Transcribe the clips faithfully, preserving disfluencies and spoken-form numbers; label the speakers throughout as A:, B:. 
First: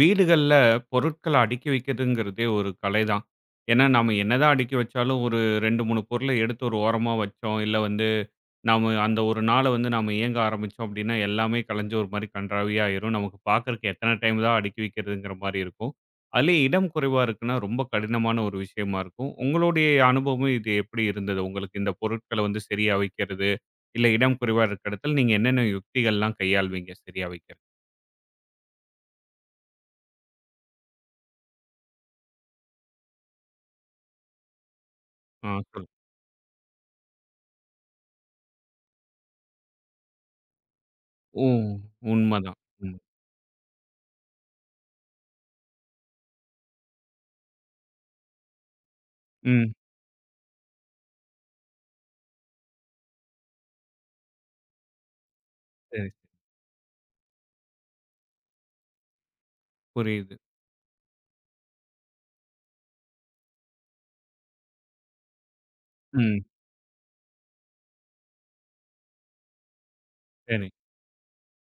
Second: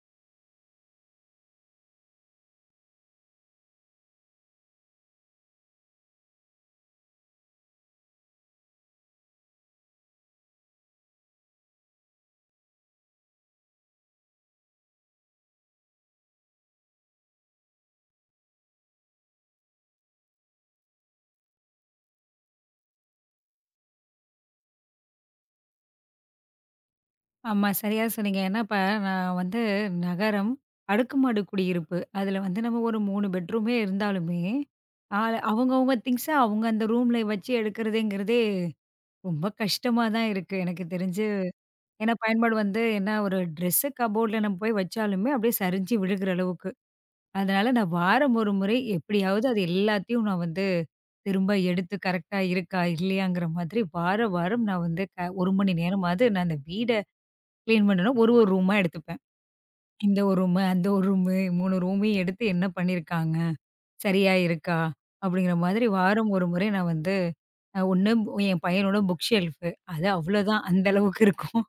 A: வீடுகள்ல பொருட்கள அடுக்கி வைக்கிறதுங்கிறதே ஒரு கலைதான். ஏன்னா, நாம என்னதான் அடுக்கி வச்சாலும் ஒரு ரெண்டு, மூணு பொருள எடுத்து ஒரு ஓரமா வச்சோம். இல்ல வந்து நாம அந்த ஒரு நாள வந்து நாம இயங்க ஆரம்பிச்சோம் அப்படின்னா, எல்லாமே கலைஞ்சு ஒரு மாரி கண்றாவியா ஆயிரும். நமக்கு பார்க்கறக்கு எத்தன டைம் தான் அடுக்கி வைக்கிறதுங்கிற மாரி இருக்கும். அதுலயும் இடம் குறைவா இருக்குன்னா, ரொம்ப கடினமான ஒரு விஷயமா இருக்கும். உங்களுடைய அனுபவம் இது எப்படி இருந்தது? உங்களுக்கு இந்த பொருட்கள வந்து சரியா வைக்கிறது, இல்ல இடம் குறைவா இருக்க இடத்துல நீங்க என்னென்ன யுக்திகள்லாம் கையாள்வீங்க சரியா வைக்கிறதுக்கு?
B: ஆமா. சரியா சொன்னீங்க. ஏன்னா, இப்ப நான் வந்து நகரம், அடுக்குமாடி குடியிருப்பு. அதுல வந்து நம்ம ஒரு மூணு பெட்ரூமே இருந்தாலுமே, ஆள்
A: ஆ.
B: அவங்கவங்க திங்க்ஸ அவங்க அந்த ரூம்ல வச்சு எடுக்கிறதுங்கிறதே ரொம்ப கஷ்டமா தான் இருக்கு, எனக்கு தெரிஞ்சு.
A: ஓ!
B: ஏன்னா, பயன்பாடு
A: உண்மதான்.
B: வந்து
A: ம்.
B: என்ன ஒரு ட்ரெஸ்ஸு கபோர்ட்ல நம்ம போய் வச்சாலுமே அப்படியே சரிஞ்சு விழுகிற அளவுக்கு. அதனால நான் வாரம் ஒரு முறை எப்படியாவது அது
A: ம்.
B: எல்லாத்தையும் நான் வந்து திரும்ப எடுத்து கரெக்ட்டா இருக்கா, இல்லையாங்கிற மாதிரி வார வாரம் நான் வந்து க ஒரு மணி
A: சரி,
B: நேரமாவது
A: சரி.
B: நான் அந்த வீட கிளீன் பண்ணணும். ஒரு ஒரு ரூமா எடுத்துப்பேன். இந்த
A: புரியுது.
B: ஒரு ரூமு, அந்த ஒரு ரூமு மூணு ரூமையும் எடுத்து என்ன பண்ணியிருக்காங்க? சரியா இருக்கா? அப்படிங்கிற மாதிரி வாரம்
A: ம்.
B: ஒரு முறை நான் வந்து அ ஒண்ணு என் பையனோட புக் ஷெல்ஃப் அது அவ்வளோதான்
A: சரி.
B: அந்த அளவுக்கு இருக்கும்.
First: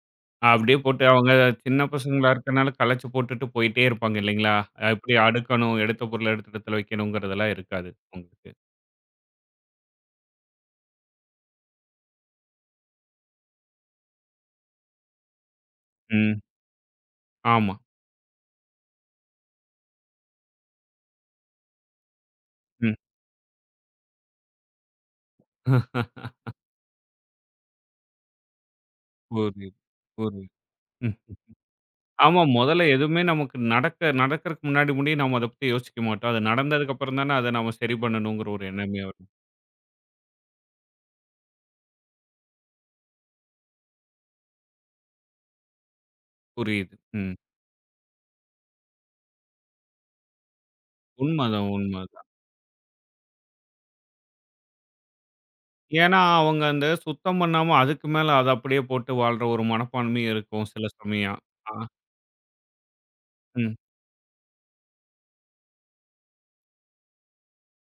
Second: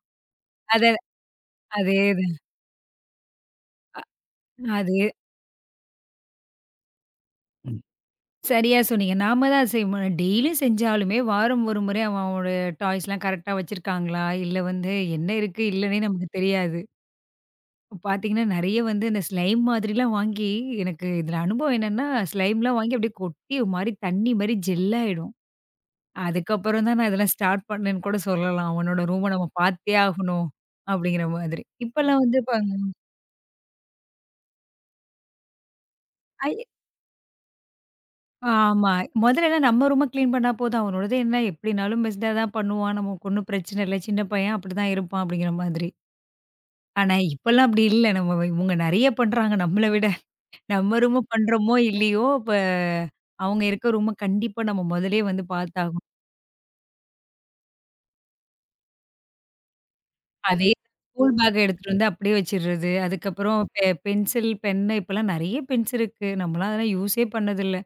A: அப்படியே
B: அத.
A: போட்டு அவங்க சின்ன பசங்களா
B: அதேதான்.
A: இருக்கனால கலச்சு போட்டுட்டு போயிட்டே இருப்பாங்க இல்லைங்களா?
B: அதே.
A: எப்படி அடுக்கணும், எடுத்த பொருள எடுத்த இடத்துல வைக்கணுங்கிறதெல்லாம்
B: ம்.
A: இருக்காது உங்களுக்கு.
B: சரியா சொன்னீங்க. நாம தான் அது செய்ய டெய்லியும் செஞ்சாலுமே வாரம் ஒரு முறை அவன் அவனோட டாய்ஸ்லாம் கரெக்ட்டா வச்சிருக்காங்களா? இல்ல வந்து என்ன இருக்கு? இல்லன்னே நமக்கு
A: ம்.
B: தெரியாது.
A: ஆமா.
B: பார்த்தீங்கன்னா, நெறைய வந்து இந்த ஸ்லைம் மாதிரிலாம் வாங்கி எனக்கு இதுல அனுபவம் என்னன்னா, ஸ்லைம்லாம்
A: ம்.
B: வாங்கி அப்படியே கொட்டி ஒரு மாரி தண்ணி மாரி ஜெல் ஆயிடும். அதுக்கப்புறம் தான் நான் இதெல்லாம் ஸ்டார்ட் பண்ணேன்னு கூட சொல்லலாம். "உன்னோட ரூம நம்ம
A: புரியுது,
B: பார்த்தே ஆகணும்."
A: புரியுது. ம்.
B: அப்படிங்கிற மாதிரி. இப்பலாம் வந்து
A: ஆமா,
B: இப்ப
A: முதல்ல எதுவுமே நமக்கு நடக்க நடக்கறக்கு முன்னாடி முடிய நாம அத பத்தி யோசிக்க மாட்டோம். அது
B: ஐ
A: நடந்ததுக்கு அப்புறம் தானே அத நாம சரி பண்ணணுங்கிற ஒரு
B: ஆமா.
A: எண்ணமே வரும்.
B: முதல்லலாம் நம்ம ரூம கிளீன் பண்ணா போதும். அவனோடது என்ன எப்படினாலும் பெஸ்ட்டா தான் பண்ணுவான். நமக்கு ஒண்ணும் பிரச்சனை இல்ல. சின்ன பையன் அப்படிதான் இருப்பான் அப்படிங்கிற மாதிரி.
A: புரியுது.
B: ஆனா
A: ம்.
B: இப்பலாம் அப்படி இல்ல. நம்ம இவங்க நெறைய பண்றாங்க நம்மள விட. நம்ம ரூம
A: உண்மதான்,
B: பண்றோமோ
A: உண்ம.
B: இல்லையோ, இப்ப அவங்க இருக்க ரூம கண்டிப்பா நம்ம முதல்லயே வந்து பார்த்தாகணும்.
A: ஏன்னா, அவங்க அந்த சுத்தம் பண்ணாம அதுக்கு மேல அத அப்படியே போட்டு வாழ்ற ஒரு மனப்பான்மையும்
B: அதே
A: இருக்கும் சில
B: ஸ்கூல்
A: சமயம்.
B: பேக்
A: ஆ,
B: எடுத்துட்டு வந்து அப்படியே வச்சிடுறது. அதுக்கப்புறம்
A: ம்.
B: பெ பென்சில், பென்னு இப்பலாம் நெறைய பென்ஸ் இருக்கு. நம்மலாம் அதெல்லாம் யூஸே பண்ணதில்ல.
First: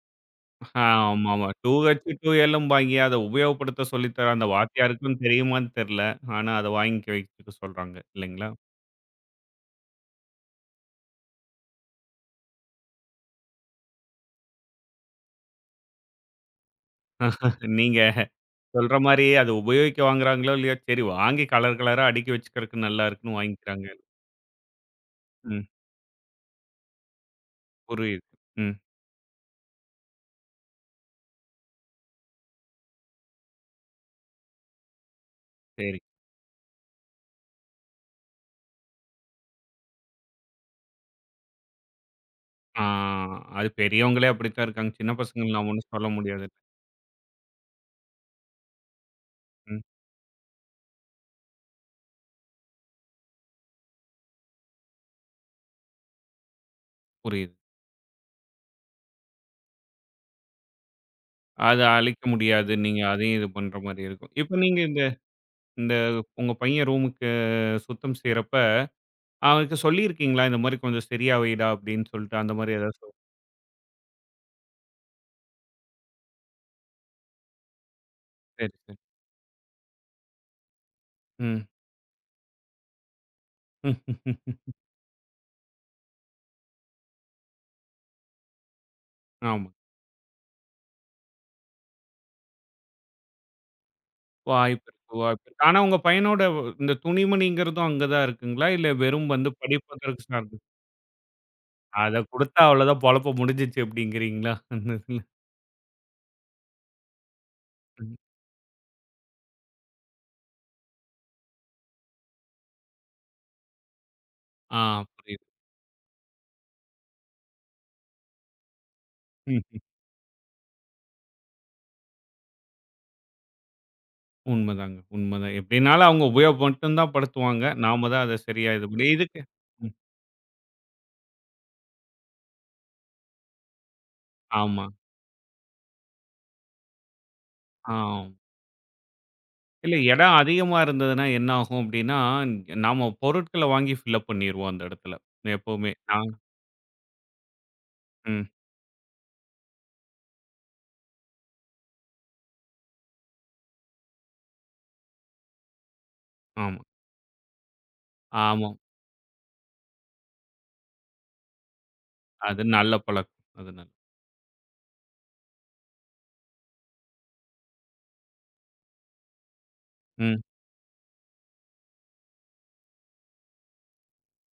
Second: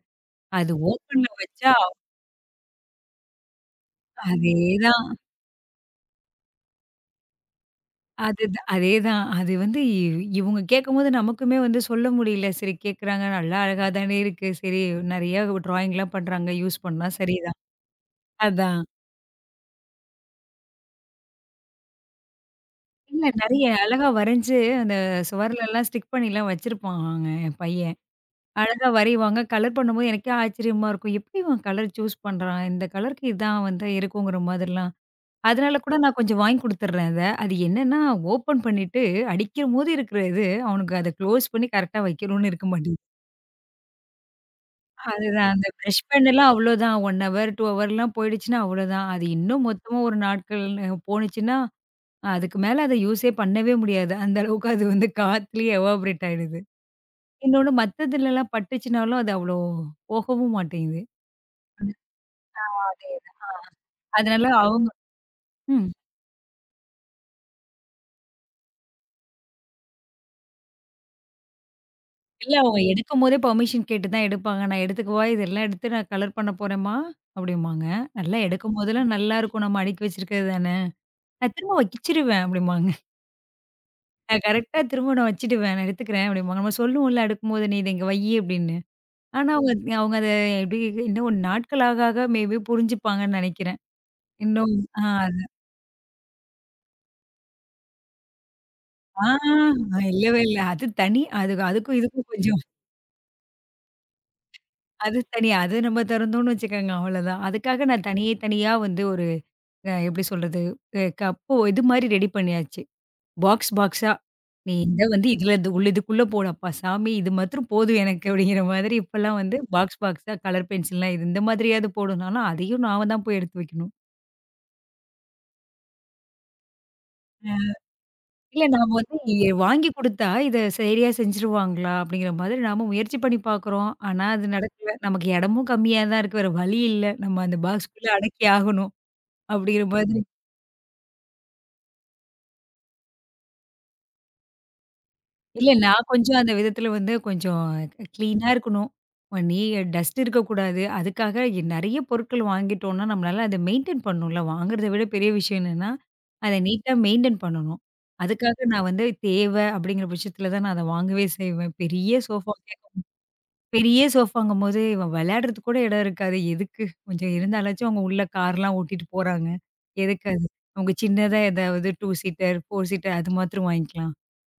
B: அது ஓப்பன்ல
A: ஆமாமா.
B: வச்சா
A: 2H2Lம்பாய்ங்க அத உபயோகப்படுத்த சொல்லி தர அந்த
B: அதேதான்.
A: வாத்தியாருக்கும் தெரியுமான்னு தெரியல. ஆனா, அத வாங்கிக்க வைச்சுக்க சொல்றாங்க இல்லைங்களா?
B: அதுதான் அதேதான். அது வந்து இ இவுங்க கேட்கும்போது நமக்குமே வந்து சொல்ல முடியல. சரி கேட்குறாங்க, நல்லா அழகா தானே இருக்கு. சரி நெறையா டிராயிங்லாம் பண்றாங்க. யூஸ் பண்ணா சரிதான்.
A: நீங்க
B: அதான்.
A: சொல்ற மாரி அத உபயோகிக்க வாங்குறாங்களோ இல்லையோ, சரி வாங்கி கலர் கலரா அடுக்கி வச்சுக்கிறதுக்கு நல்லா
B: இல்ல
A: இருக்குன்னு
B: நெறைய
A: வாங்கிக்கிறாங்க.
B: அழகா வரைஞ்சு அந்த
A: ம்.
B: சுவர்லலாம் ஸ்டிக் பண்ணிலாம் வச்சிருப்பாங்க என் பையன்.
A: புரியுது. ம்.
B: அழகா வரைவாங்க. கலர் பண்ணும்போது எனக்கே ஆச்சரியமா இருக்கும். எப்படி இவன் கலர் சூஸ் பண்றான்? இந்த கலருக்கு இதான் வந்து இருக்குங்கிற மாதிரிலாம். அதனால கூட
A: சரி.
B: நான் கொஞ்சம் வாங்கி குடுத்துடுறேன் அத. அது என்னன்னா, ஓப்பன் பண்ணிட்டு அடிக்கும்போது இருக்கிற இது, அவனுக்கு அத க்ளோஸ் பண்ணி கரெக்ட்டா வைக்கணும்னு இருக்க
A: ஆ
B: மாட்டேங்குது.
A: அது பெரியவங்களே அப்படித்தான் இருக்காங்க. சின்ன பசங்கள
B: அதுதான் அந்த
A: நாம ஒண்ணும்
B: பிரஷ்
A: சொல்ல முடியாது.
B: பென்லாம் அவ்வளோதான். ஒரு ஹவர், ரெண்டு ஹவர்லாம் போயிடுச்சுன்னா அவ்வளோதான். அது இன்னும்
A: ம்.
B: மொத்தமா ஒரு நாட்கள் போணுச்சுன்னா, அதுக்கு மேல அத யூஸே பண்ணவே முடியாது. அந்த அளவுக்கு அது வந்து காத்துலயே எவாப்ரேட் ஆயிடுது.
A: புரியுது.
B: இன்னொன்னு மத்ததுலலாம் பட்டுச்சுனாலும் அது அவ்வளோ போகவும் மாட்டேங்குது.
A: அத அழிக்க முடியாது. நீங்க அதையும் இது பண்ற மாரி இருக்கும்.
B: அதனால
A: இப்ப நீங்க
B: அவங்க
A: இந்த
B: ம்.
A: இந்த உங்க பையன் ரூமுக்கு சுத்தம் செய்றப்ப, அவனுக்கு சொல்லியிருக்கீங்களா? இந்த மாரி கொஞ்சம் சரியா வைடா அப்படின்னு சொல்லிட்டு
B: இல்ல
A: அந்த மாரி
B: அவங்க
A: ஏதாவது சொல்
B: எடுக்கும்போதே பெர்மிஷன் கேட்டு தான் எடுப்பாங்க. நான் எடுத்துக்கவா? இதெல்லாம் எடுத்து நான் கலர் பண்ண போறேம்மா! அப்டிம்பாங்க. நல்லா
A: சரி, சரி.
B: எடுக்கும்போதெல்லாம் நல்லாருக்கும். நம்ம அடுக்கி வச்சிருக்கிறது தானே! நான்
A: ம்.
B: திரும்ப வச்சிருவேன் அப்டிம்பாங்க. நான் கரெக்ட்டா திரும்ப நான் வச்சுடுவேன். நான் எடுத்துக்கிறேன் அப்டிம்பாங்க. நம்ம சொல்லுவோம்ல அடுக்கும்போது, "நீ இத இங்க வையி" அப்டின்னு. ஆனா
A: ஆமா.
B: அவங்க அவங்க அத எப்டி இன்னும் ஒரு நாட்கள் ஆக ஆக மேபி புரிஞ்சுப்பாங்கன்னு நெனைக்கிறேன். இன்னும்
A: வாய்ப்பு
B: ஆ
A: இருக்கு,
B: அது
A: வாய்ப்பு இருக்கு. ஆனா உங்க பையனோட இந்த துணிமணிங்கிறதும் அங்க தான் இருக்குங்களா? இல்ல
B: ஆ
A: வெறும் வந்து படிப்பதற்கு
B: இல்லவே
A: சார்ந்து
B: இல்ல. அது தனி. அது அதுக்கும்
A: அத
B: இதுக்கும் கொஞ்சம்
A: குடுத்தா அவ்வளோதான் பொழப்பு முடிஞ்சிச்சு அப்படிங்கிறீங்களா? அந்த
B: அது தனி. அது நம்ம திறந்தோம்னு வச்சுக்கோங்க அவ்வளதான். அதுக்காக நான்
A: இதுல.
B: தனியே தனியா வந்து ஒரு அ எப்படி சொல்றது? அ கப்பு இது மாரி ரெடி பண்ணியாச்சு. பாக்ஸ் பாக்ஸா. நீ
A: ஆ
B: இத வந்து
A: புரியுது.
B: இதுல இது உள்ள இதுக்குள்ள போடு அப்பா சாமி! இது மாத்திரம் போதும் எனக்கு அப்படிங்கிற மாதிரி இப்பலாம் வந்து
A: ம்.
B: பாக்ஸ் பாக்ஸா கலர் பென்சில்லாம் இது இந்த மாதிரியாவது போடுனாலும், அதையும் நாம தான் போய் எடுத்து வைக்கணும்.
A: உண்மதாங்க, உண்மதான். எப்படினாலும் அவங்க உபயோகப்படுத்தும் தான் படுத்துவாங்க.
B: அ.
A: நாம தான் அத
B: இல்ல
A: சரியா இது
B: நாம
A: பண்ணி
B: வந்து
A: இதுக்கு
B: எ வாங்கி குடுத்தா இத சரியா செஞ்சுருவாங்களா? அப்படிங்கிற மாதிரி நாம முயற்சி பண்ணி பார்க்குறோம். ஆனா அது
A: ஆமா.
B: நடக்கல. நமக்கு இடமும் கம்மியா தான் இருக்கு. வேற வழி இல்ல. நம்ம அந்த பாக்ஸ்க்குள்ள
A: ஆம்.
B: அடக்கி ஆகணும். அப்படிங்கிற
A: இல்ல
B: மாதிரி
A: இடம் அதிகமா இருந்ததுன்னா என்ன ஆகும் அப்டின்னா, நாம பொருட்கள வாங்கி ஃபில்லப் பண்ணிருவோம் அந்த இடத்துல.
B: இல்ல
A: எப்பவுமே.
B: நான்
A: ஆ
B: கொஞ்சம் அந்த விதத்துல வந்து கொஞ்சம்
A: ம்.
B: கிளீனா இருக்கணும். நீ டஸ்ட் இருக்கக்கூடாது. அதுக்காக நெறைய பொருட்கள் வாங்கிட்டோம்னா, நம்மளால அத மெயின்டெயின் பண்ணணும்ல. வாங்குறத விட பெரிய விஷயம் என்னன்னா, அத
A: ஆமா,
B: நீட்டா மெயின்டெயின் பண்ணணும். அதுக்காக
A: ஆமா.
B: நான் வந்து தேவை அப்படிங்கிற பட்சத்துல தான் நான் அத வாங்கவே செய்வேன். பெரிய சோஃபா
A: அது நல்ல பழக்கம். அதனால.
B: பெரிய சோஃபாங்கும்போது இவன் விளையாடுறதுக்கு கூட இடம் இருக்காது. எதுக்கு? கொஞ்சம் இருந்தாலாச்சும் அவங்க உள்ள கார்லாம் ஓட்டிட்டு போறாங்க. எதுக்கு
A: ம்.
B: அது? அவங்க சின்னதா ஏதாவது ரெண்டு சீட்டர், நாலு சீட்டர் அது மாத்திரம் வாங்கிக்கலாம்.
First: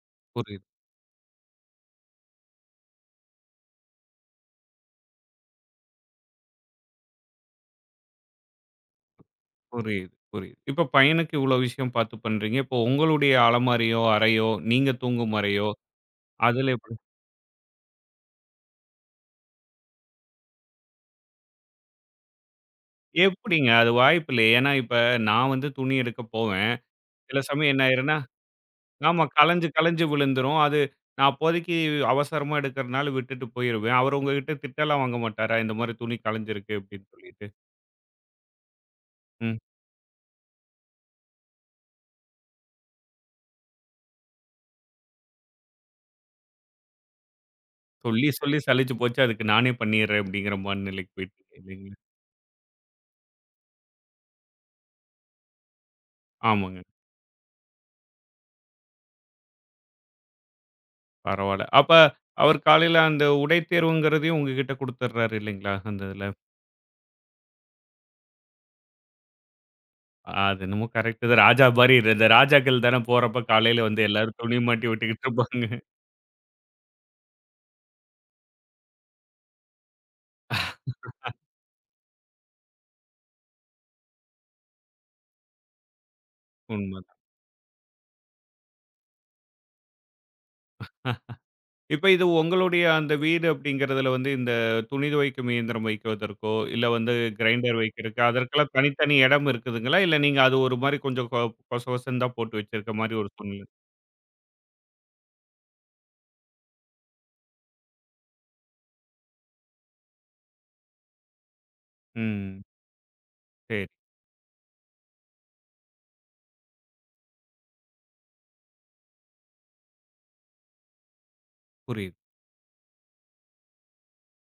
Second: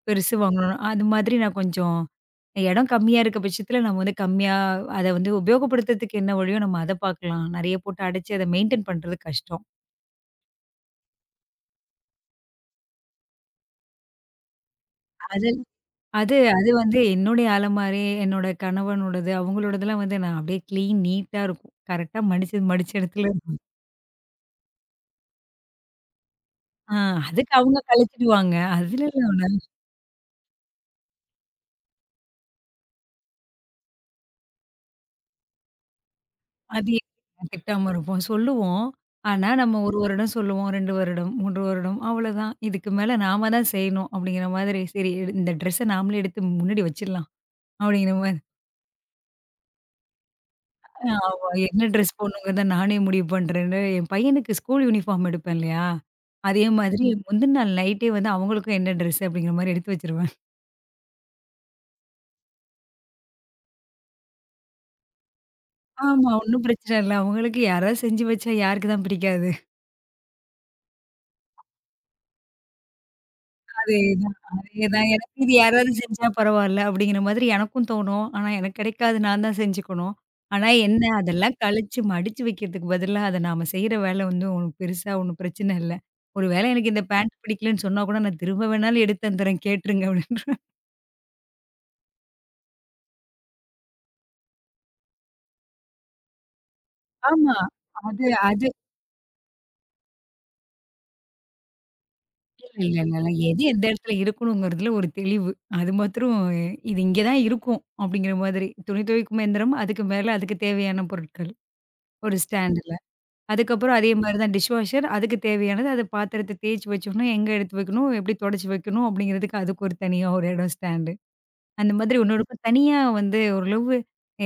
B: பெருசு
A: புரியுது,
B: வாங்கணும். அது மாதிரி நான் கொஞ்சம் இடம் கம்மியா இருக்க பட்சத்தில நம்ம வந்து கம்மியா அத வந்து உபயோகப்படுத்துறதுக்கு என்ன வழியோ நம்ம அத பார்க்கலாம். நெறைய போட்டு அடைச்சு அத மெயின்டெயின் பண்றது கஷ்டம்.
A: புரியுது, புரியுது. இப்ப பையனுக்கு இவ்ளோ விஷயம் பார்த்து பண்றீங்க. இப்போ உங்களுடைய அலமாரியோ, அறையோ, நீங்க தூங்கும்
B: அதில்
A: அறையோ,
B: அது அது
A: அதுல எப்படி?
B: வந்து என்னுடைய அலமாரி, என்னோட கணவனோடது, அவங்களோடதெல்லாம் வந்து நான் அப்படியே கிளீன் நீட்டா இருக்கும். கரெக்ட்டா மடிச்சது மடிச்ச இடத்துல இருக்கும்.
A: எப்படிங்க? அது வாய்ப்பு இல்லையே. ஏன்னா, இப்ப நான் வந்து துணி எடுக்க போவேன்.
B: ஆ
A: சில
B: அதுக்கு
A: சமயம்
B: அவங்க
A: என்ன ஆயிரும்னா
B: கழிச்சிடுவாங்க. அதுல
A: ஆமா. கலஞ்சு கலஞ்சு விழுந்துரும். அது நான் அப்போதைக்கு அவசரமா எடுக்கிறனால விட்டுட்டு போயிருவேன். அவரு உங்ககிட்ட திட்டலாம் வாங்க மாட்டாரா? இந்த மாரி துணி கலஞ்சிருக்கு
B: அது
A: அப்டின்னு சொல்லிட்டு.
B: கட்டாம இருப்போம். சொல்லுவோம். ஆனா,
A: ம்.
B: நம்ம ஒரு வருடம் சொல்லுவோம், ரெண்டு வருடம், மூணு வருடம் அவ்வளோதான். இதுக்கு மேல நாம தான் செய்யணும் அப்படிங்கிற மாதிரி, சரி எடு- இந்த ட்ரெஸ்ஸ நாமளே எடுத்து முன்னாடி வச்சிடலாம் அப்படிங்கிற
A: சொல்லி
B: மாரி.
A: சொல்லி சலிச்சு போச்சு. அதுக்கு நானே பண்ணிர்றேன் அப்படிங்கிற மனநிலைக்கு
B: ஆமா.
A: போயிட்டீங்க
B: என்ன
A: இல்லைங்களா?
B: ட்ரெஸ் போடணுங்கிறத நானே முடிவு பண்றேன்னு, என் பையனுக்கு ஸ்கூல் யூனிஃபார்ம் எடுப்பேன் இல்லையா? அதே
A: ஆமாங்க.
B: மாதிரி ம். முந்தின நாள் நைட்டே வந்து அவங்களுக்கும் என்ன ட்ரெஸ் அப்படிங்கிற மாரி எடுத்து வச்சுருவேன்.
A: பரவால்ல. அப்ப அவர் காலையில அந்த உடை தேர்வுங்கிறதையும் உங்ககிட்ட குடுத்துர்றாரு இல்லைங்களா? அந்த
B: ஆமா.
A: இதுல.
B: ஒண்ணும் பிரச்சனை இல்ல. அவங்களுக்கு யாராவது செஞ்சு வச்சா யாருக்கு தான் பிடிக்காது?
A: அது என்னமோ கரெக்ட் தான். ராஜா மாரி இந்த ராஜாக்கள் தானே போறப்ப காலையில வந்து
B: அதேதான்,
A: எல்லாரும் துணி மாட்டி
B: அதேதான்.
A: விட்டுக்கிட்டு
B: எனக்கு இது
A: இருப்பாங்க.
B: யாராவது செஞ்சா பரவால்ல, அப்படிங்கிற மாதிரி எனக்கும் தோணும். ஆனா எனக்கு கிடைக்காது. நான் தான் செஞ்சுக்கணும். ஆனா என்ன அதெல்லாம் கழிச்சு மடிச்சு வைக்கிறதுக்கு பதிலா, அத நாம செய்ற வேலை வந்து உனக்கு பெருசா ஒண்ணும் பிரச்சனை இல்ல. ஒரு வேளை எனக்கு
A: உண்ம.
B: இந்த பேண்ட் பிடிக்கலன்னு சொன்னா கூட, நான் திரும்ப வேணாலும் எடுத்து தந்துர்றேன் கேட்டுருங்க அப்படின்ருவேன்.
A: இப்ப இது உங்களுடைய அந்த வீடு அப்படிங்கிறதுல வந்து இந்த துணி துவைக்கும் இயந்திரம் வைக்கிறதற்கோ, இல்ல வந்து
B: ஆமா.
A: கிரைண்டர் வைக்கிறக்கு,
B: அது அது
A: அதற்கெல்லாம் தனித்தனி இடம் இருக்குதுங்களா? இல்ல நீங்க அது ஒரு மாரி கொஞ்சம் கொ கொசகொசன்னு தான் போட்டு
B: இல்ல,
A: வச்சிருக்க
B: இல்ல, இல்ல.
A: மாரி
B: இல்ல.
A: ஒரு
B: எது
A: சூழ்நிலை.
B: எந்த இடத்துல இருக்கணுங்கிறதுல ஒரு தெளிவு. அது மாத்திரம் இது இங்க தான் இருக்கும் அப்படிங்கிற மாதிரி. துணி துவைக்கும் எந்திரம், அதுக்கு மேல அதுக்கு தேவையான பொருட்கள். ஒரு
A: ம்.
B: ஸ்டாண்டுல.
A: சரி,
B: அதுக்கப்புறம் அதே மாரி தான் டிஷ் வாஷர். அதுக்கு தேவையானது அது பாத்திரத்த தேய்ச்சு வச்சுக்கணும், எங்க எடுத்து வைக்கணும், எப்படி தொடச்சு வைக்கணும் அப்படிங்கிறதுக்கு அதுக்கு ஒரு தனியா ஒரு இடம் ஸ்டாண்டு. அந்த
A: புரியுது.
B: மாதிரி ஒண்ணு இருக்கும். தனியா வந்து ஓரளவு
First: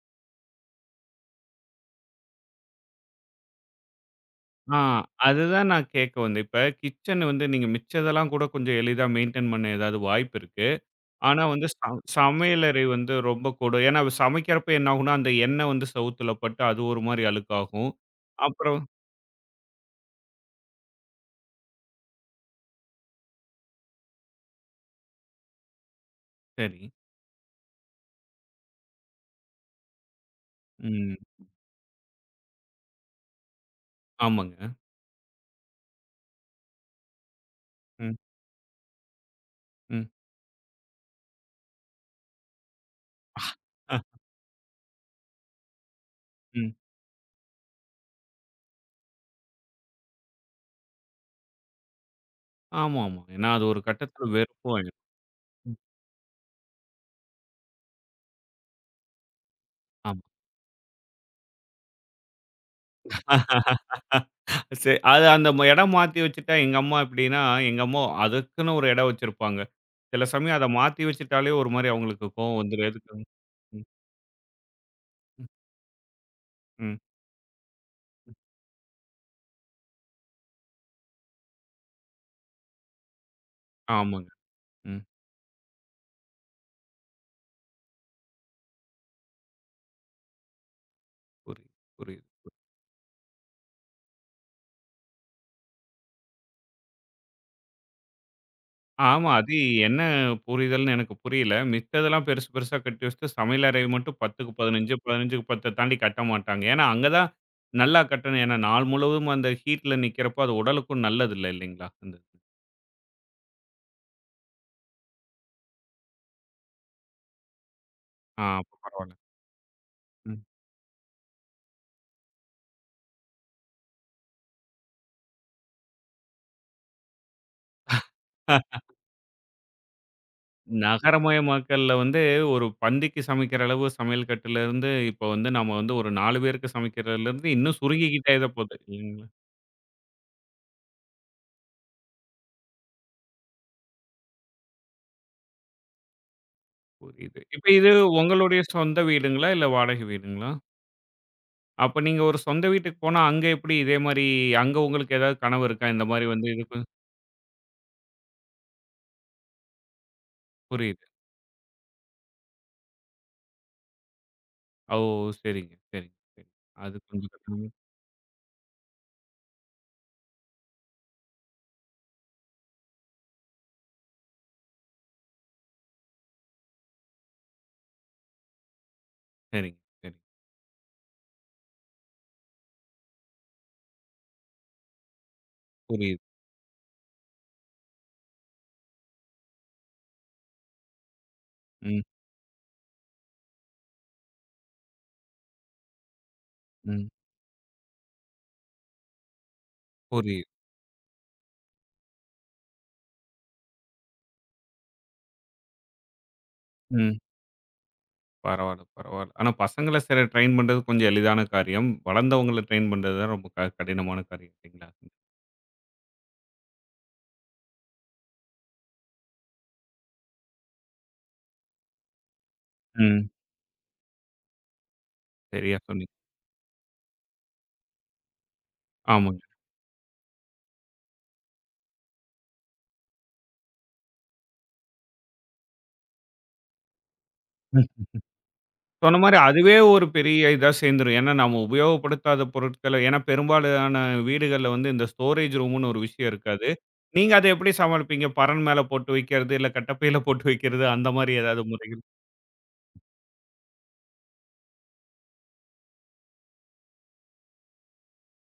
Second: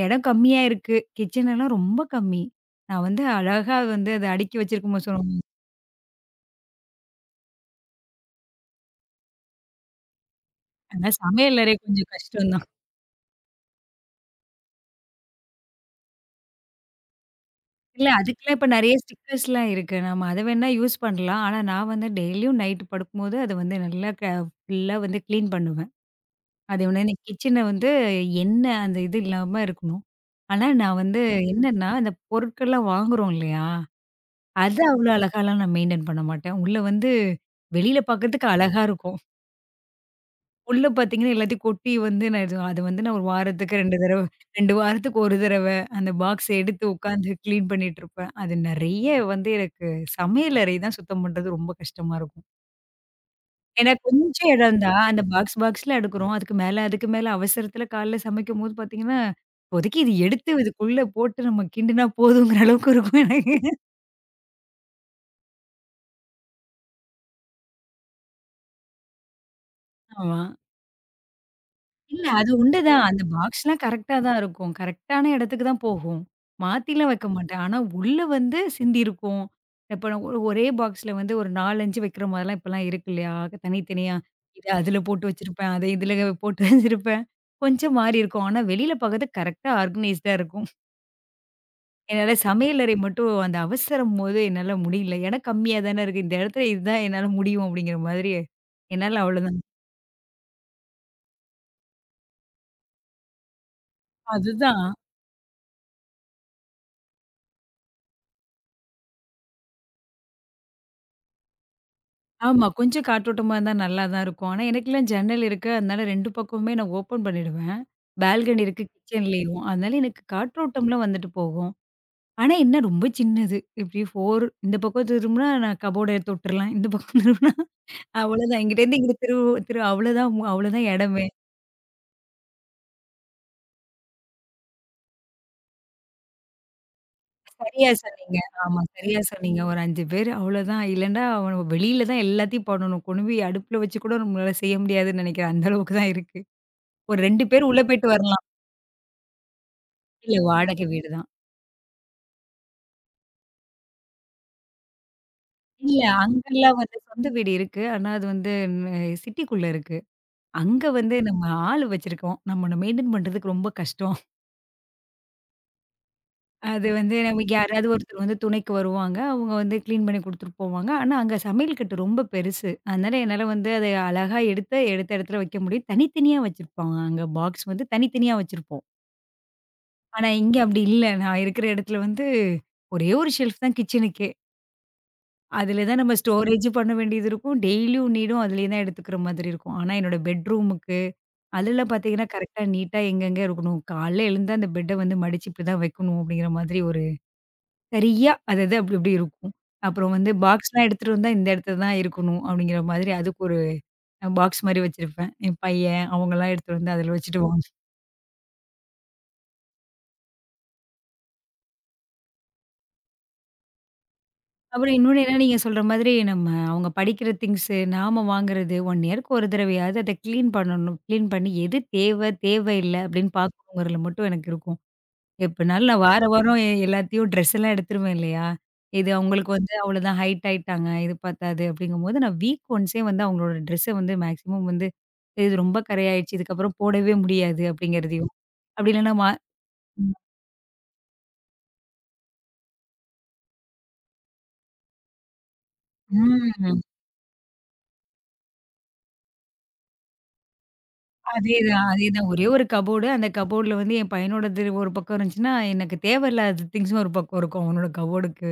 B: இடம் கம்மியா இருக்கு. கிச்சன் எல்லாம் ரொம்ப கம்மி. நான் வந்து அழகா வந்து அத அடுக்கி
A: ஆ
B: வச்சிருக்கும்போது சொல்லுவாங்க.
A: அதுதான் நான் கேட்க வந்தேன். இப்ப கிச்சன் வந்து நீங்க மிச்சதெல்லாம் கூட கொஞ்சம் எளிதா மெயின்டெயின் பண்ண ஏதாவது வாய்ப்பு இருக்கு.
B: ஆனா
A: ஆனா
B: சமையல்
A: வந்து
B: அறை
A: ச
B: கொஞ்சம் கஷ்டம் தான்.
A: சமையலறை வந்து ரொம்ப கொடு ஏன்னா சமைக்கிறப்ப என்ன ஆகும்னா, அந்த எண்ணெய் வந்து செவுத்துல பட்டு அது ஒரு மாரி அழுக்காகும்.
B: இல்ல அதுக்கெல்லாம் இப்ப
A: அப்புறம்
B: நெறைய ஸ்டிக்கர்ஸ்லாம் இருக்கு. நம்ம அத வேணா யூஸ் பண்ணலாம். ஆனா நான் வந்து டெய்லியும் நைட் படுக்கும்போது அத வந்து நல்லா க ஃபுல்லா வந்து கிளீன் பண்ணுவேன். அது
A: சரி.
B: ஒண்ணு இந்த கிச்சன வந்து என்ன அந்த இது இல்லாம இருக்கணும். ஆனா நான்
A: ம்.
B: வந்து ம். என்னன்னா, அந்த பொருட்கள்லாம் வாங்குறோம் இல்லையா?
A: ஆமாங்க.
B: அத அவ்வளோ அழகாலாம் நான் மெயின்டெயின் பண்ண மாட்டேன். உள்ள வந்து வெளியில
A: ம்.
B: பார்க்கறதுக்கு அழகா இருக்கும்.
A: ம்.
B: உள்ள பார்த்தீங்கன்னா, எல்லாத்தையும் கொட்டி வந்து நான் இது அது வந்து நான் ஒரு வாரத்துக்கு ரெண்டு
A: அ,
B: தடவ ரெண்டு வாரத்துக்கு ஒரு தடவ அந்த பாக்ஸ
A: ம்.
B: எடுத்து உட்காந்து கிளீன் பண்ணிட்டு இருப்பேன். அது நெறைய வந்து எனக்கு சமையலறை தான் சுத்தம் பண்றது ரொம்ப கஷ்டமா இருக்கும்.
A: ஆமாமா. ஏன்னா அது ஒரு
B: ஏன்னா
A: கட்டத்தில
B: கொஞ்சம் இடம்
A: வெறுப்பாயிரும்.
B: தான். அந்த பாக்ஸ்
A: ம்.
B: பாக்ஸ்ல எடுக்குறோம். அதுக்கு மேல அதுக்கு மேல அவசரத்துல காலைல சமைக்கும்போது பாத்தீங்கன்னா, இப்போதைக்கு இது
A: ஆமா.
B: எடுத்து இதுக்குள்ள போட்டு நம்ம கிண்டுனா போதுங்கிற அளவுக்கு இருக்கும் எனக்கு.
A: சரி. அது அந்த ம இடம் மாத்தி வச்சுட்டா எங்க அம்மா எப்படின்னா, எங்க அம்மா அதுக்குன்னு ஒரு இடம் வச்சிருப்பாங்க. சில
B: ஆமா.
A: சமயம் அத மாத்தி வச்சுட்டாலே ஒரு மாரி
B: இல்ல
A: அவங்களுக்கு
B: அது
A: கோவம் வந்துரும்.
B: உண்டுதான்.
A: எதுக்கு
B: அந்த பாக்ஸ்லாம்
A: ம்,
B: கரெக்ட்டா தான் இருக்கும். கரெக்ட்டான
A: ம்,
B: இடத்துக்கு தான் போகும்.
A: ம்.
B: மாத்திலாம் வைக்க மாட்டேன். ஆனா உள்ள வந்து சிந்தியிருக்கும். இப்ப நான் ஒரு ஒரே பாக்ஸ்ல வந்து ஒரு நாலு, அஞ்சு வைக்கிற மாரிலாம் இப்பலாம் இருக்கு இல்லையா? தனித்தனியா.
A: ஆமாங்க.
B: இத அதுல
A: ம்.
B: போட்டு வச்சிருப்பேன். அத இதுல போட்டு வச்சிருப்பேன். கொஞ்சம் மாறி இருக்கும். ஆனா வெளியில பாக்கறதுக்கு கரெக்ட்டா ஆர்கனைஸ்டா இருக்கும்.
A: புரியுது, புரியுது.
B: என்னால சமையலறை மட்டும் அந்த அவசரம்போது என்னால முடியல. இடம் கம்மியா தானே இருக்கு. இந்த இடத்துல இதுதான் என்னால முடியும் அப்படிங்கிற மாதிரி, என்னால
A: ஆமா. அது
B: அவ்வளோதான்.
A: என்ன புரிதல்னு எனக்கு புரியல. மித்ததெல்லாம் பெருசு பெருசா கட்டி வச்சுட்டு, சமையலறை மட்டும் 10க்கு
B: அதுதான்.
A: பதினைஞ்சு, 15க்கு பத்து தாண்டி கட்ட மாட்டாங்க. ஏன்னா, அங்க தான் நல்லா கட்டணும். ஏன்னா, நாள் முழுவதும் அந்த ஹீட்ல நிக்கிறப்போ, அது உடலுக்கும் நல்லதில்ல இல்லைங்களா? அந்த இது.
B: ஆமா. கொஞ்சம் காற்றோட்டமா இருந்தா நல்லா தான் இருக்கும். ஆனா எனக்கெல்லாம் ஜன்னல் இருக்கு. அதனால ரெண்டு பக்கமுமே நான் ஓப்பன் பண்ணிடுவேன்.
A: ஆ
B: பால்கனி
A: அப்ப
B: இருக்கு
A: பரவால்ல.
B: கிச்சன்லேயும். அதனால எனக்கு
A: ம்.
B: காற்றோட்டம்லாம் வந்துட்டு போகும். ஆனா என்ன ரொம்ப சின்னது. இப்படி நாலு இந்த பக்கம் திரும்புனா நான் கபோர்ட தொட்டுறலாம். இந்த பக்கம் திரும்புனா அவ்வளோதான். இங்கிட்டேருந்து இங்கிட்டு திரு திரு அவ்வளோதான் அவ்வளோதான் இடம்.
A: நகரமயமாக்கல்ல வந்து ஒரு பந்திக்கு சமைக்கிற அளவு சமையல் கட்டுலேருந்து, இப்போ வந்து நம்ம வந்து ஒரு நாலு பேருக்கு சமைக்கிறதுலேருந்து இன்னும்
B: சரியா
A: சுருங்கிக்கிட்டே
B: சொன்னீங்க.
A: தான் போகுது.
B: ஆமா, சரியா
A: இல்லைங்களா?
B: சொன்னீங்க. ஒரு அஞ்சு பேர் அவ்வளோதான். இல்லன்னா, அவன் வெளியில தான் எல்லாத்தையும் பண்ணணும். கொண்டு போய் அடுப்புல வச்சு கூட நம்மளால செய்ய முடியாதுன்னு நெனைக்கிறேன். அந்த அளவுக்கு தான் இருக்கு. ஒரு
A: புரியுது.
B: ரெண்டு
A: இப்ப
B: பேர் உள்ள
A: இது
B: போயிட்டு வரலாம்.
A: உங்களுடைய சொந்த வீடுங்களா? இல்ல வாடகை
B: இல்ல
A: வீடுங்களா?
B: வாடகை வீடு தான்.
A: அப்ப நீங்க ஒரு சொந்த வீட்டுக்கு போனா, அங்க எப்படி இதே மாரி அங்க உங்களுக்கு ஏதாவது கனவு இருக்கா?
B: இல்ல
A: இந்த மாரி வந்து
B: அங்கலாம்
A: இதுக்கு
B: வந்து சொந்த வீடு இருக்கு. ஆனா அது வந்து சிட்டிக்குள்ள இருக்கு. அங்க
A: புரியுது.
B: வந்து நம்ம ஆள் வச்சிருக்கோம். நம்ம மெயின்டெயின் பண்றதுக்கு ரொம்ப கஷ்டம்.
A: ஓ! சரிங்க, சரிங்க, சரி.
B: அது
A: அது
B: வந்து
A: கொஞ்சம்
B: நமக்கு
A: கஷ்டமா
B: யாராவது ஒருத்தர் வந்து துணைக்கு வருவாங்க. அவங்க வந்து கிளீன் பண்ணி குடுத்துட்டு போவாங்க. ஆனா, அங்க சமையல் கட்டு ரொம்ப பெருசு. அதனால என்னால வந்து அத அழகா எடுத்து எடுத்த இடத்துல வைக்க முடியும். தனித்தனியா வச்சிருப்பாங்க. அங்க பாக்ஸ் வந்து தனித்தனியா வச்சிருப்போம்.
A: சரிங்க, சரி.
B: ஆனா, இங்க அப்படி இல்ல. நான் இருக்கிற இடத்துல வந்து ஒரே ஒரு ஷெல்ஃப் தான் கிச்சனுக்கே. அதில தான் நம்ம
A: புரியுது.
B: ஸ்டோரேஜ் பண்ண வேண்டியது இருக்கும். டெய்லியும் நீடும் அதிலேயே தான் எடுத்துக்கிற மாதிரி இருக்கும். ஆனா, என்னோட பெட்ரூமுக்கு அதெல்லாம்
A: ம்,
B: பார்த்தீங்கன்னா, கரெக்ட்டா நீட்டா எங்கெங்க இருக்கணும். காலைல எழுந்து அந்த பெட்ட வந்து மடிச்சு இப்படி தான் வைக்கணும் அப்படிங்கிற மாதிரி ஒரு
A: ம்.
B: சரியா அது அது அப்படி அப்படி இருக்கும். அப்புறம் வந்து
A: புரியுது.
B: பாக்ஸ்லாம் எடுத்துட்டு வந்தா இந்த இடத்துல தான் இருக்கணும் அப்படிங்கிற மாதிரி அதுக்கு ஒரு பாக்ஸ் மாரி வச்சிருப்பேன். என் பையன் அவங்கலாம் எடுத்துட்டு வந்து அதில
A: ம்.
B: வச்சுடுவாங்க.
A: பரவால்ல, பரவால்ல. ஆனா பசங்கள சில ட்ரெயின் பண்றது கொஞ்சம் எளிதான காரியம். வளர்ந்தவங்கள ட்ரெயின் பண்றது தான் ரொம்ப க கடினமான காரியம் இல்லைங்களா?
B: அப்புறம் இன்னொன்னு என்ன நீங்க சொல்ற மாதிரி நம்ம அவங்க படிக்கிற திங்ஸு, நாம வாங்குறது ஒரு இயர்க்கு ஒரு தடவையாவது அத கிளீன் பண்ணணும். கிளீன் பண்ணி எது தேவை, தேவையில்ல
A: ம்.
B: அப்படின்னு பார்க்கணுங்கிறதுல மட்டும் எனக்கு இருக்கும்.
A: சரியா
B: எப்பனாலும் நான்
A: சொன்னீங்க.
B: வார வாரம் எ எல்லாத்தையும் ட்ரெஸ் எல்லாம் எடுத்துருவேன் இல்லையா? இது
A: ஆமாங்க.
B: அவங்களுக்கு வந்து அவ்வளோதான் ஹைட் ஆயிட்டாங்க. இது பத்தாது அப்படிங்கும்போது நான் வீக் ஒன்ஸே வந்து அவங்களோட ட்ரெஸ்ஸ வந்து மேக்ஸிமம் வந்து இது ரொம்ப கரையாயிடுச்சு. இதுக்கப்புறம் போடவே முடியாது அப்படிங்கிறதையும். அப்படி இல்லைன்னா
A: சொன்ன
B: மா
A: மாரி அதுவே ஒரு பெரிய இதா சேர்ந்துரும். ஏன்னா, நம்ம உபயோகப்படுத்தாத பொருட்கள ஏன்னா பெரும்பாலான வீடுகள்ல வந்து இந்த ஸ்டோரேஜ் ரூம்னு ஒரு விஷயம் இருக்காது.
B: ம்.
A: நீங்க அத எப்படி சமாளிப்பீங்க? பரண் மேல போட்டு வைக்கிறது, இல்ல கட்டப்பையில போட்டு வைக்கிறது அந்த மாரி ஏதாவது
B: அதேதான்,
A: முறைகள்?
B: அதேதான். ஒரே ஒரு கபோர்டு. அந்த கபோர்ட்ல வந்து என் பையனோடது ஒரு பக்கம் இருந்துச்சுன்னா, எனக்கு தேவையில்லாத திங்ஸும் ஒரு பக்கம் இருக்கும் அவனோட கபோர்டுக்கு.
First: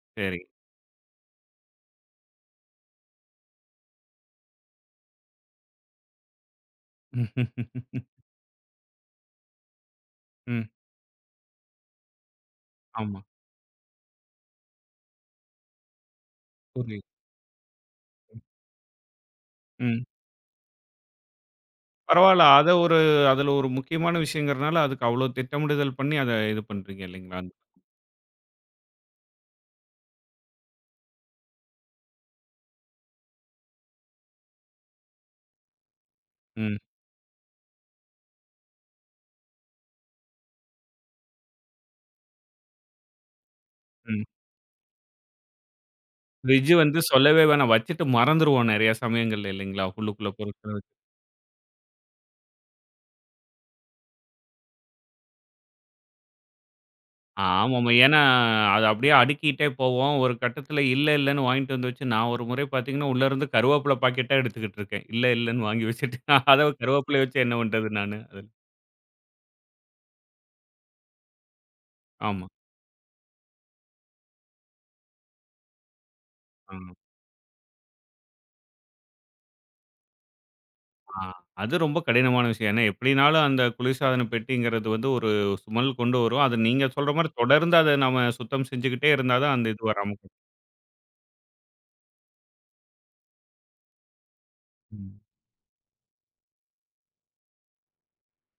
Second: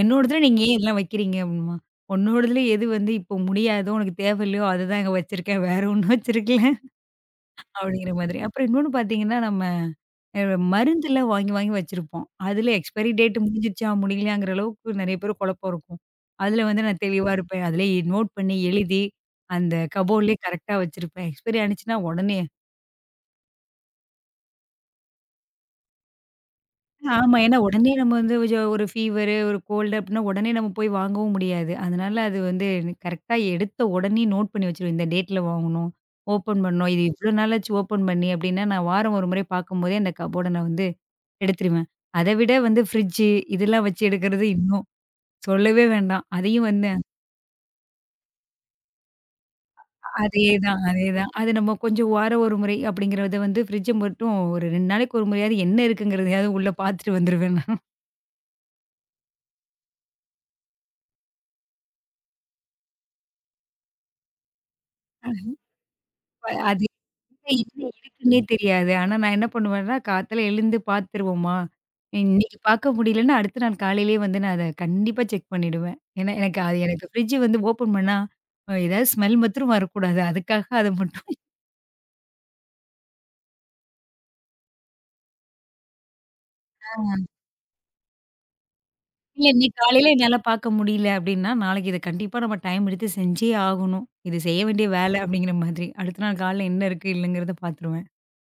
B: என்னோடதுல
A: சரி.
B: நீங்க ஏன் இதெல்லாம் வைக்கிறீங்க? அப்படின்பான். உன்னோடதுல எது வந்து இப்போ முடியாதோ, உனக்கு தேவையில்லையோ அதுதான் இங்க வச்சிருக்கேன். வேற ஒண்ணும் வச்சிருக்கல. அப்படிங்கிற மாதிரி. அப்புறம் இன்னொன்னு பார்த்தீங்கன்னா, நம்ம அ
A: ம்.
B: மருந்தெல்லாம் வாங்கி வாங்கி வச்சிருப்போம். அதுல எக்ஸ்பைரி
A: ஆமா.
B: டேட் முடிஞ்சிருச்சா, முடியலையாங்கிற அளவுக்கு நெறைய பேரு குழப்பம் இருக்கும். அதுல வந்து நான்
A: புரியுது.
B: தெளிவா இருப்பேன். அதுலயே நோட் பண்ணி எழுதி, அந்த
A: ம்.
B: கபோர்ட்லயே கரெக்ட்டா வச்சிருப்பேன். எக்ஸ்பைரி ஆனுச்சுன்னா உடனே
A: பரவால்ல. அத ஒரு அதுல ஒரு முக்கியமான விஷயங்கிறனால, அதுக்கு அவ்ளோ திட்டமிடுதல் பண்ணி அத இது பண்றீங்க
B: ஆமா.
A: இல்லைங்களா?
B: ஏன்னா
A: அந்த-
B: உடனே நம்ம வந்து கொஞ்சம் ஒரு ஃபீவரு, ஒரு கோல்டு அப்படின்னா உடனே நம்ம போய் வாங்கவும் முடியாது. அதனால அது வந்து கரெக்ட்டா எடுத்த உடனே நோட் பண்ணி வச்சுருவேன். இந்த டேட்ல வாங்கணும், ஓப்பன்
A: ம்,
B: பண்ணணும். இது இவ்வளோ நாளாச்சு ஓப்பன் பண்ணி அப்படின்னா, நான் வாரம் ஒரு முறை பார்க்கும்போதே அந்த கபோர்ட நான் வந்து எடுத்துருவேன். அத விட வந்து ஃப்ரிட்ஜ் இதெல்லாம் வச்சு
A: ம்.
B: எடுக்கிறது இன்னும் சொல்லவே வேண்டாம். அதையும்
A: ஃப்ரிட்ஜ்
B: வந்து
A: வந்து சொல்லவே வேணாம். வச்சுட்டு மறந்துருவோம் நெறைய சமயங்கள்ல இல்லைங்களா? உள்ளுக்குள்ள பொருட்கள
B: அதேதான், அதேதான். அது நம்ம கொஞ்சம் வாரம் ஒரு முறை அப்படிங்கிறத வந்து ஃப்ரிட்ஜ மட்டும் ஒரு ரெண்டு நாளைக்கு ஒரு முறையாவது என்ன இருக்குங்கிறதையாவது உள்ள பார்த்துட்டு வந்துருவேன் நான்.
A: ஆமாமா. ஏன்னா, அது அப்படியே அடுக்கிட்டே போவோம். ஒரு கட்டத்தில இல்ல, இல்லன்னு வாங்கிட்டு வந்து வச்சு, நான் ஒரு முறை பார்த்தீங்கன்னா, உள்ளருந்து கருவேப்பில பாக்கெட்டா எடுத்துக்கிட்டு இருக்கேன். இல்ல, இல்லன்னு வாங்கி வச்சுட்டு,
B: அப்ப
A: அத
B: அது
A: கருவேப்பிலைய வச்சு என்ன
B: என்ன
A: பண்றது நானு?
B: இருக்குன்னே தெரியாது. ஆனா நான் என்ன பண்ணுவேன்னா, காத்தால எழுந்து பார்த்துருவோமா,
A: ஆமா.
B: இன்னைக்கு பார்க்க முடியலன்னா அடுத்த நாள் காலையிலேயே வந்து நான் அத கண்டிப்பா செக் பண்ணிடுவேன். ஏன்னா எனக்கு அது
A: ஆமா.
B: எனக்கு ஃப்ரிட்ஜ் வந்து ஓப்பன் பண்ணா, அஹ் ஏதாவது ஸ்மெல் மாத்திரம் வரக்கூடாது. அதுக்காக அத
A: ஆ
B: மட்டும்
A: அது ரொம்ப கடினமான விஷயம். ஏன்னா, எப்படினாலும் அந்த குளிர்சாதன பெட்டிங்கிறது வந்து ஒரு ஸ்மெல் கொண்டு வரும். அது நீங்க சொல்ற மாரி தொடர்ந்து அத நம்ம சுத்தம் செஞ்சுகிட்டே இருந்தா
B: இல்ல
A: தான் அந்த
B: இன்னைக்கு
A: இது
B: காலையில
A: வராம இருக்கும்.
B: என்னால பார்க்க முடியல அப்படின்னா, நாளைக்கு இத கண்டிப்பா நம்ம டைம் எடுத்து செஞ்சே ஆகணும். இது செய்ய வேண்டிய
A: ம்.
B: வேலை அப்படிங்கிற மாதிரி. அடுத்த நாள் காலைல என்ன இருக்கு இல்லங்கிறத பார்த்துருவேன்.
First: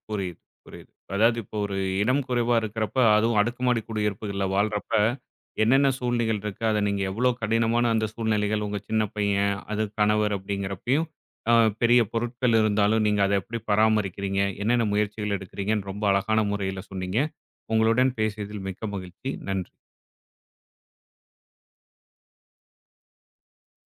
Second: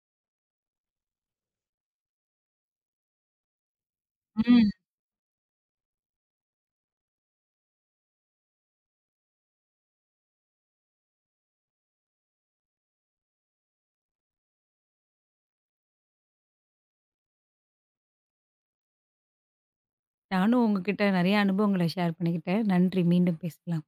A: புரியுது, புரியுது. அதாவது இப்போ ஒரு இடம் குறைவா இருக்கிறப்ப, அதுவும் அடுக்குமாடி குடியிருப்புகள்ல
B: ம்.
A: வாழ்றப்ப, என்னென்ன சூழ்நிலைகள் இருக்கு? அத நீங்க எவ்ளோ கடினமான அந்த சூழ்நிலைகள், உங்க சின்ன பையன், அது கணவர் அப்படிங்கிறப்பயும், அ பெரிய பொருட்கள் இருந்தாலும் நீங்க அத எப்படி பராமரிக்கிறீங்க? என்னென்ன முயற்சிகள் எடுக்கிறீங்கன்னு ரொம்ப அழகான முறையில சொன்னீங்க. உங்களுடன் பேசியதில் மிக்க மகிழ்ச்சி. நன்றி.
B: நானும் உங்ககிட்ட நெறைய அனுபவங்கள ஷேர் பண்ணிக்கிட்டேன். நன்றி. மீண்டும் பேசலாம்.